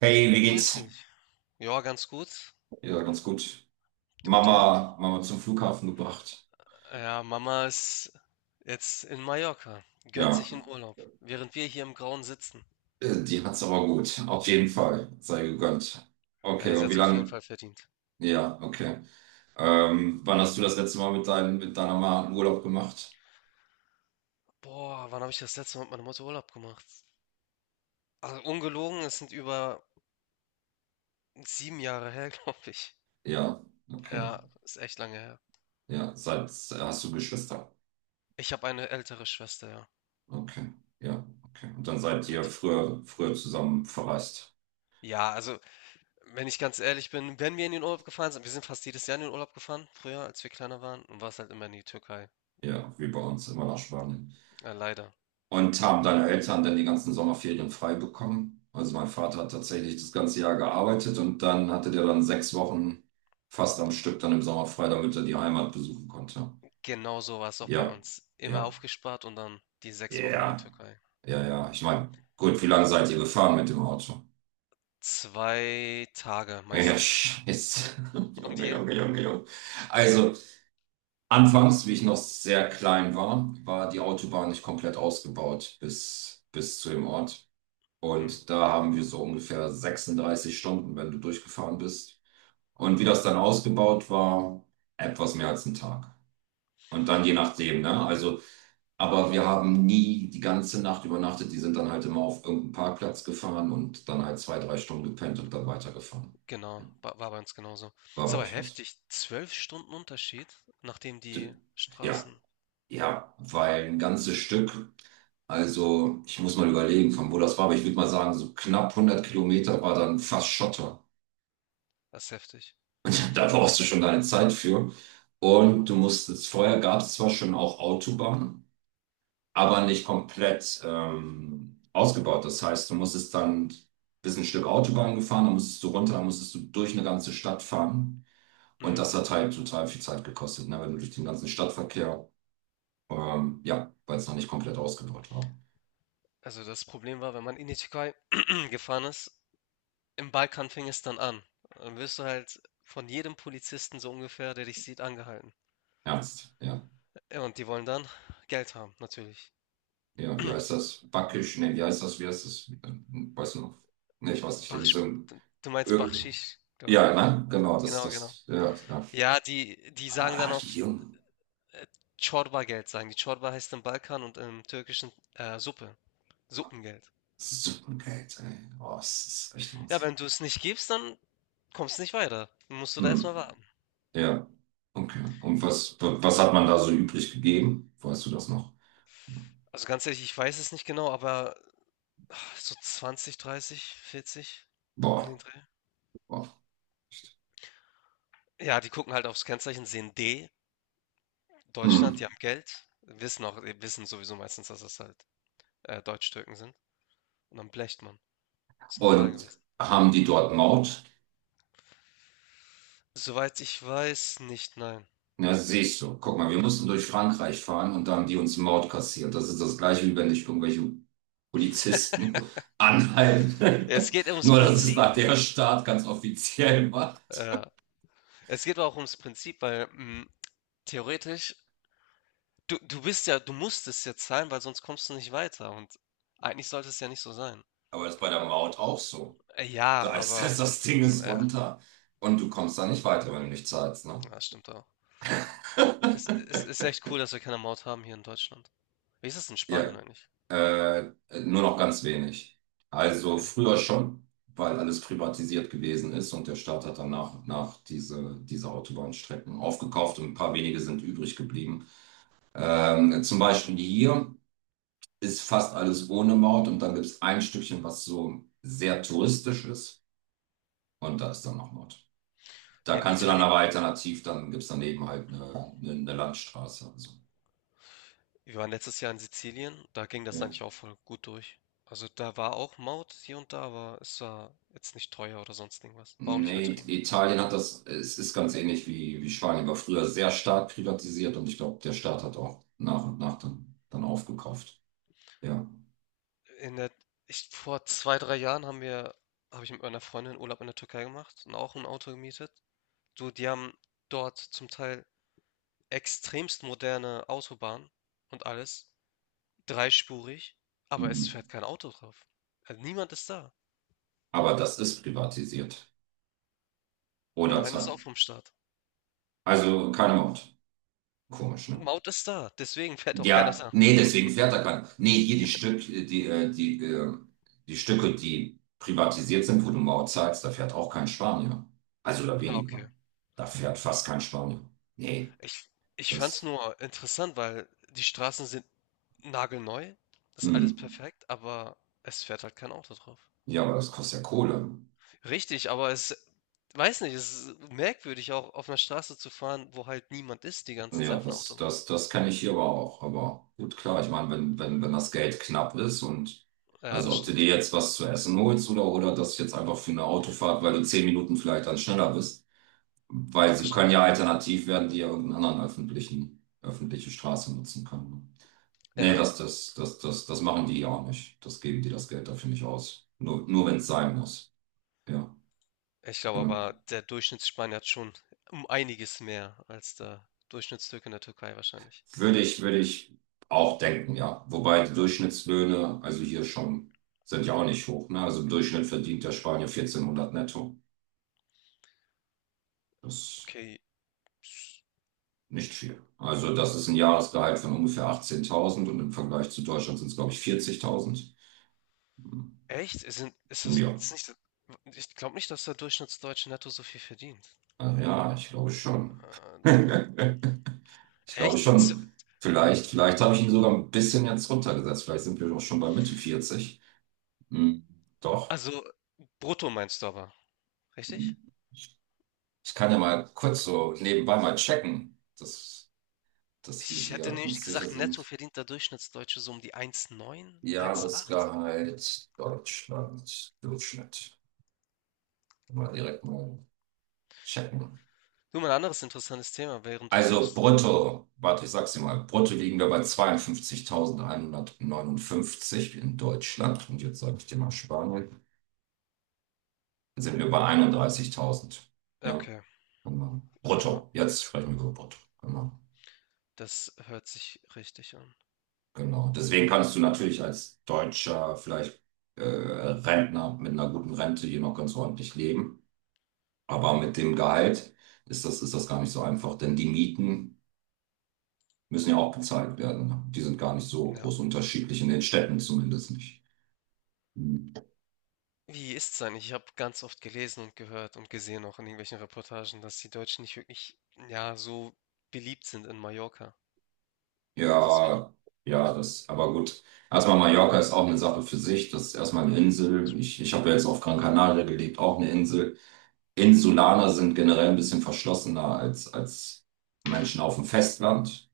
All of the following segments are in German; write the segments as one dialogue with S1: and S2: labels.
S1: Hey, wie
S2: Grüß
S1: geht's?
S2: dich. Ja, ganz gut.
S1: Ja, ganz gut.
S2: Und dir?
S1: Mama, Mama zum Flughafen gebracht.
S2: Ja, Mama ist jetzt in Mallorca, gönnt
S1: Ja,
S2: sich einen Urlaub, während wir hier im Grauen sitzen.
S1: die hat's aber gut. Auf jeden Fall. Sei gegönnt. Okay,
S2: Ja, sie
S1: und
S2: hat
S1: wie
S2: es auf jeden
S1: lange?
S2: Fall verdient.
S1: Ja, okay. Wann hast du das letzte Mal mit deiner Mama einen Urlaub gemacht?
S2: Boah, wann habe ich das letzte Mal mit meiner Mutter Urlaub gemacht? Also ungelogen, es sind über 7 Jahre her, glaube ich.
S1: Ja, okay.
S2: Ja, ist echt lange her.
S1: Ja, seit, hast du Geschwister?
S2: Ich habe eine ältere Schwester, ja.
S1: Okay, ja, okay. Und dann seid ihr
S2: Mit,
S1: früher, früher zusammen verreist.
S2: ja, also, wenn ich ganz ehrlich bin, wenn wir in den Urlaub gefahren sind, wir sind fast jedes Jahr in den Urlaub gefahren, früher, als wir kleiner waren, und war es halt immer in die Türkei.
S1: Ja, wie bei uns, immer nach Spanien.
S2: Ja, leider.
S1: Und haben deine Eltern dann die ganzen Sommerferien frei bekommen? Also mein Vater hat tatsächlich das ganze Jahr gearbeitet und dann hatte der dann 6 Wochen fast am Stück dann im Sommer frei, damit er die Heimat besuchen konnte.
S2: Genau so war es auch bei
S1: Ja,
S2: uns. Immer
S1: ja,
S2: aufgespart und dann die 6 Wochen in die
S1: ja,
S2: Türkei.
S1: ja, ja. Ich meine, gut, wie lange seid ihr gefahren mit dem Auto?
S2: 2 Tage
S1: Ja, ja,
S2: meistens.
S1: scheiße.
S2: Und
S1: Junge,
S2: ihr?
S1: Junge, Junge, Junge. Also, anfangs, wie ich noch sehr klein war, war die Autobahn nicht komplett ausgebaut bis zu dem Ort.
S2: Mhm,
S1: Und da haben wir so ungefähr 36 Stunden, wenn du durchgefahren bist. Und wie das dann ausgebaut war, etwas mehr als ein Tag. Und dann je nachdem, ne? Also, aber wir haben nie die ganze Nacht übernachtet. Die sind dann halt immer auf irgendeinen Parkplatz gefahren und dann halt 2, 3 Stunden gepennt und dann weitergefahren.
S2: genau,
S1: Ja.
S2: wa war bei uns genauso.
S1: War
S2: Ist
S1: bei
S2: aber
S1: euch was?
S2: heftig, 12 Stunden Unterschied, nachdem
S1: D-
S2: die
S1: Ja,
S2: Straßen.
S1: ja, weil ein ganzes Stück, also ich muss mal überlegen, von wo das war, aber ich würde mal sagen, so knapp 100 Kilometer war dann fast Schotter.
S2: Das ist heftig.
S1: Da brauchst du schon keine Zeit für. Und du musstest, vorher gab es zwar schon auch Autobahnen, aber nicht komplett ausgebaut. Das heißt, du musstest dann bis ein Stück Autobahn gefahren, dann musstest du runter, dann musstest du durch eine ganze Stadt fahren. Und
S2: Mhm.
S1: das hat halt total viel Zeit gekostet, ne? Wenn du durch den ganzen Stadtverkehr, ja, weil es noch nicht komplett ausgebaut war.
S2: Also das Problem war, wenn man in die Türkei gefahren ist, im Balkan fing es dann an. Dann wirst du halt von jedem Polizisten so ungefähr, der dich sieht, angehalten.
S1: Ernst, ja.
S2: Ja, und die wollen dann Geld haben, natürlich.
S1: Ja, wie heißt das? Backisch? Nee, wie heißt das? Wie heißt das? Weißt du noch? Nee, ich weiß nicht. Da
S2: Bach,
S1: gibt's
S2: du meinst
S1: irgendein-
S2: Bakschisch, glaube
S1: ja,
S2: ich.
S1: ne? Genau, das,
S2: Genau, genau.
S1: das, ja, ja.
S2: Ja, die sagen dann
S1: Ah,
S2: auch,
S1: jung.
S2: äh, Geld sagen die. Çorba heißt im Balkan und im Türkischen, Suppe, Suppengeld.
S1: Suppengeld, ey. Oh, das ist echt
S2: Ja,
S1: Wahnsinn.
S2: wenn du es nicht gibst, dann kommst du nicht weiter. Dann musst du da erst
S1: Hm.
S2: mal warten.
S1: Ja, okay. Und was, was hat man da so übrig gegeben? Weißt du das noch?
S2: Also, ganz ehrlich, ich weiß es nicht genau, aber ach, so 20, 30, 40 um den
S1: Boah,
S2: Dreh.
S1: boah.
S2: Ja, die gucken halt aufs Kennzeichen, sehen D, Deutschland, die
S1: Hm.
S2: haben Geld, wissen sowieso meistens, dass das halt, Türken sind und dann blecht man. Ist normal
S1: Und
S2: gewesen.
S1: haben die dort Maut?
S2: Soweit ich weiß, nicht, nein.
S1: Na, siehst du. Guck mal, wir mussten durch Frankreich fahren und da haben die uns Maut kassiert. Das ist das Gleiche, wie wenn dich irgendwelche Polizisten anhalten.
S2: Es geht ums
S1: Nur, dass es
S2: Prinzip.
S1: nach der Staat ganz offiziell war.
S2: Ja, es geht auch ums Prinzip, weil theoretisch, du bist ja, du musst es jetzt sein, weil sonst kommst du nicht weiter. Und eigentlich sollte es ja nicht so sein.
S1: Aber das ist bei der Maut auch so.
S2: Ja,
S1: Da ist
S2: aber
S1: das, das Ding ist
S2: ja,
S1: runter. Und du kommst da nicht weiter, wenn du nicht zahlst, ne?
S2: das stimmt auch. Es ist echt cool, dass wir keine Maut haben hier in Deutschland. Wie ist es in Spanien
S1: Ja,
S2: eigentlich?
S1: äh, nur noch ganz wenig. Also
S2: Okay.
S1: früher schon, weil alles privatisiert gewesen ist und der Staat hat dann nach und nach diese Autobahnstrecken aufgekauft und ein paar wenige sind übrig geblieben. Zum Beispiel hier ist fast alles ohne Maut und dann gibt es ein Stückchen, was so sehr touristisch ist und da ist dann noch Maut. Da
S2: Ja, in
S1: kannst du dann
S2: Italien,
S1: aber alternativ, dann gibt es daneben halt eine Landstraße. Also,
S2: wir waren letztes Jahr in Sizilien, da ging das
S1: ja.
S2: eigentlich auch voll gut durch. Also da war auch Maut hier und da, aber es war jetzt nicht teuer oder sonst irgendwas. War auch nicht
S1: Nee,
S2: übertrieben.
S1: Italien hat das, es ist ganz ähnlich wie, wie Spanien, war früher sehr stark privatisiert und ich glaube, der Staat hat auch nach und nach dann, dann aufgekauft. Ja.
S2: In der ich vor 2 3 Jahren haben wir habe ich mit meiner Freundin Urlaub in der Türkei gemacht und auch ein Auto gemietet. Du, die haben dort zum Teil extremst moderne Autobahnen und alles, dreispurig, aber
S1: Mhm.
S2: es fährt kein Auto drauf. Niemand ist da.
S1: Aber das ist privatisiert. Oder
S2: Nein, ist auch
S1: zwar.
S2: vom Staat.
S1: Also kein Mord. Komisch, ne?
S2: Maut ist da, deswegen fährt auch keiner
S1: Ja,
S2: da.
S1: nee, deswegen fährt er kein. Nee, hier die Stück, die Stücke, die privatisiert sind, wo du Maut zahlst, da fährt auch kein Spanier. Also oder
S2: Ah,
S1: weniger.
S2: okay.
S1: Da fährt fast kein Spanier. Nee,
S2: Ich ich fand's
S1: das.
S2: nur interessant, weil die Straßen sind nagelneu, ist
S1: Hm.
S2: alles perfekt, aber es fährt halt kein Auto drauf.
S1: Ja, aber das kostet ja Kohle.
S2: Richtig, aber es weiß nicht, es ist merkwürdig, auch auf einer Straße zu fahren, wo halt niemand ist die ganze Zeit
S1: Ja,
S2: auf einer
S1: das,
S2: Autobahn.
S1: das, das kann ich hier aber auch. Aber gut, klar, ich meine, wenn das Geld knapp ist und
S2: Ja,
S1: also
S2: das
S1: ob du dir
S2: stimmt.
S1: jetzt was zu essen holst oder das jetzt einfach für eine Autofahrt, weil du 10 Minuten vielleicht dann schneller bist. Weil
S2: Das
S1: sie können
S2: stimmt.
S1: ja alternativ werden, die ja irgendeinen anderen öffentlichen, öffentliche Straße nutzen können. Nee,
S2: Ja,
S1: das machen die ja auch nicht. Das geben die das Geld dafür nicht aus. Nur wenn es sein muss. Ja,
S2: ich glaube
S1: genau.
S2: aber, der Durchschnittsspanier hat schon um einiges mehr als der Durchschnittstürke in der Türkei wahrscheinlich.
S1: Würde ich auch denken, ja. Wobei die Durchschnittslöhne, also hier schon, sind ja auch nicht hoch, ne? Also im Durchschnitt verdient der Spanier 1.400 netto. Das ist
S2: Okay,
S1: nicht viel. Also das ist ein Jahresgehalt von ungefähr 18.000 und im Vergleich zu Deutschland sind es, glaube ich, 40.000.
S2: echt? Es sind ist das
S1: Ja.
S2: ist nicht so, ich glaube nicht, dass der Durchschnittsdeutsche netto so viel verdient.
S1: Ja, ich glaube schon.
S2: Deu
S1: Ich glaube
S2: echt? Z
S1: schon. Vielleicht habe ich ihn sogar ein bisschen jetzt runtergesetzt. Vielleicht sind wir doch schon bei Mitte 40. Hm, doch.
S2: also brutto meinst du aber, richtig?
S1: Ich kann ja mal kurz so nebenbei mal checken, dass wir
S2: Ich hätte
S1: hier
S2: nämlich
S1: uns sicher
S2: gesagt, netto
S1: sind.
S2: verdient der Durchschnittsdeutsche so um die 1,9, 1,8.
S1: Jahresgehalt Deutschland, Durchschnitt. Mal direkt mal checken.
S2: Du, mal ein anderes interessantes Thema, während du
S1: Also
S2: suchst.
S1: brutto, warte, ich sag's dir mal, brutto liegen wir bei 52.159 in Deutschland. Und jetzt sage ich dir mal Spanien, dann sind wir bei 31.000.
S2: Ja,
S1: Ja,
S2: okay,
S1: genau.
S2: ja,
S1: Brutto, jetzt sprechen wir über brutto. Genau,
S2: das hört sich richtig an.
S1: genau. Deswegen kannst du natürlich als Deutscher vielleicht Rentner mit einer guten Rente hier noch ganz ordentlich leben. Aber mit dem Gehalt ist das gar nicht so einfach, denn die Mieten müssen ja auch bezahlt werden, ne? Die sind gar nicht so
S2: Ja.
S1: groß unterschiedlich, in den Städten zumindest nicht. Hm.
S2: Wie ist es eigentlich? Ich habe ganz oft gelesen und gehört und gesehen auch in irgendwelchen Reportagen, dass die Deutschen nicht wirklich, ja, so beliebt sind in Mallorca. Ist das war.
S1: Ja, ja, das, aber gut. Erstmal Mallorca ist auch eine Sache für sich. Das ist erstmal eine Insel. Ich habe ja jetzt auf Gran Canaria gelebt, auch eine Insel. Insulaner sind generell ein bisschen verschlossener als, als Menschen auf dem Festland.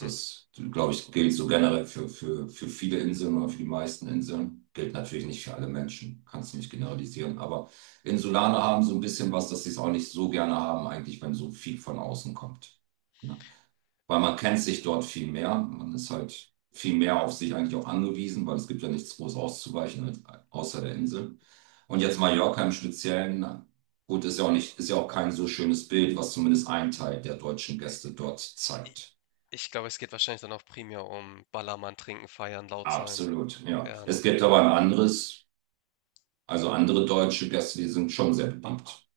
S2: Mhm.
S1: glaube ich, gilt so generell für viele Inseln oder für die meisten Inseln. Gilt natürlich nicht für alle Menschen, kannst du nicht generalisieren. Aber Insulaner haben so ein bisschen was, dass sie es auch nicht so gerne haben, eigentlich, wenn so viel von außen kommt. Ne? Weil man kennt sich dort viel mehr. Man ist halt viel mehr auf sich eigentlich auch angewiesen, weil es gibt ja nichts groß auszuweichen außer der Insel. Und jetzt Mallorca im Speziellen. Gut, ist ja auch kein so schönes Bild, was zumindest ein Teil der deutschen Gäste dort
S2: I-
S1: zeigt.
S2: Ich glaube, es geht wahrscheinlich dann auch primär um Ballermann trinken, feiern, laut sein.
S1: Absolut, ja.
S2: Ja,
S1: Es
S2: ne.
S1: gibt aber ein anderes, also andere deutsche Gäste, die sind schon sehr bekannt,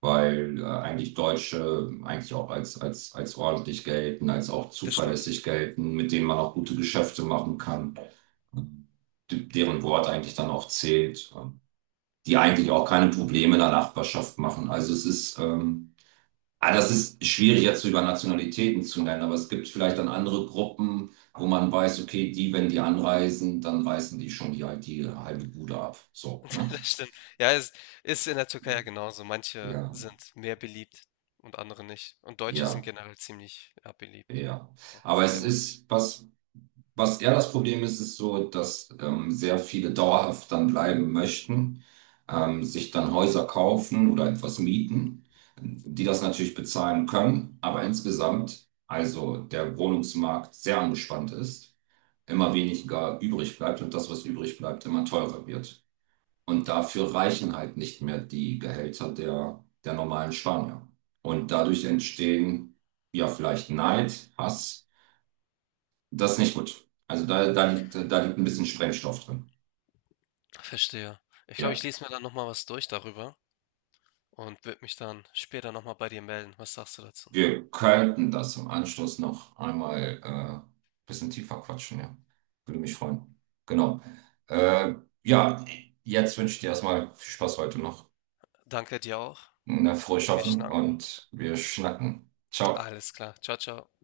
S1: weil eigentlich Deutsche eigentlich auch als, als ordentlich gelten, als auch
S2: Das stimmt.
S1: zuverlässig gelten, mit denen man auch gute Geschäfte machen kann, deren Wort eigentlich dann auch zählt, die eigentlich auch keine Probleme in der Nachbarschaft machen. Also es ist, Ah, das ist schwierig jetzt über Nationalitäten zu nennen, aber es gibt vielleicht dann andere Gruppen, wo man weiß, okay, die, wenn die anreisen, dann reißen die schon die halbe Bude ab. So, ne?
S2: Das stimmt. Ja, es ist in der Türkei ja genauso. Manche
S1: Ja,
S2: sind mehr beliebt und andere nicht. Und Deutsche sind
S1: ja,
S2: generell ziemlich, ja, beliebt.
S1: ja.
S2: Ja,
S1: Aber
S2: sind
S1: es
S2: sehr ordentlich.
S1: ist, was eher das Problem ist, ist so, dass sehr viele dauerhaft dann bleiben möchten, sich dann Häuser kaufen oder etwas mieten, die das natürlich bezahlen können, aber insgesamt, also der Wohnungsmarkt sehr angespannt ist, immer weniger übrig bleibt und das, was übrig bleibt, immer teurer wird. Und dafür reichen halt nicht mehr die Gehälter der normalen Spanier. Und dadurch entstehen ja vielleicht Neid, Hass. Das ist nicht gut. Also da liegt ein bisschen Sprengstoff drin.
S2: Verstehe. Ich glaube, ich
S1: Ja,
S2: lese mir dann nochmal was durch darüber und würde mich dann später nochmal bei dir melden. Was sagst du dazu?
S1: wir könnten das im Anschluss noch einmal ein bisschen tiefer quatschen, ja. Würde mich freuen. Genau. Äh, ja, jetzt wünsche ich dir erstmal viel Spaß heute noch.
S2: Danke dir auch.
S1: Na, frohes
S2: Wir
S1: Schaffen
S2: schnacken.
S1: und wir schnacken. Ciao.
S2: Alles klar. Ciao, ciao.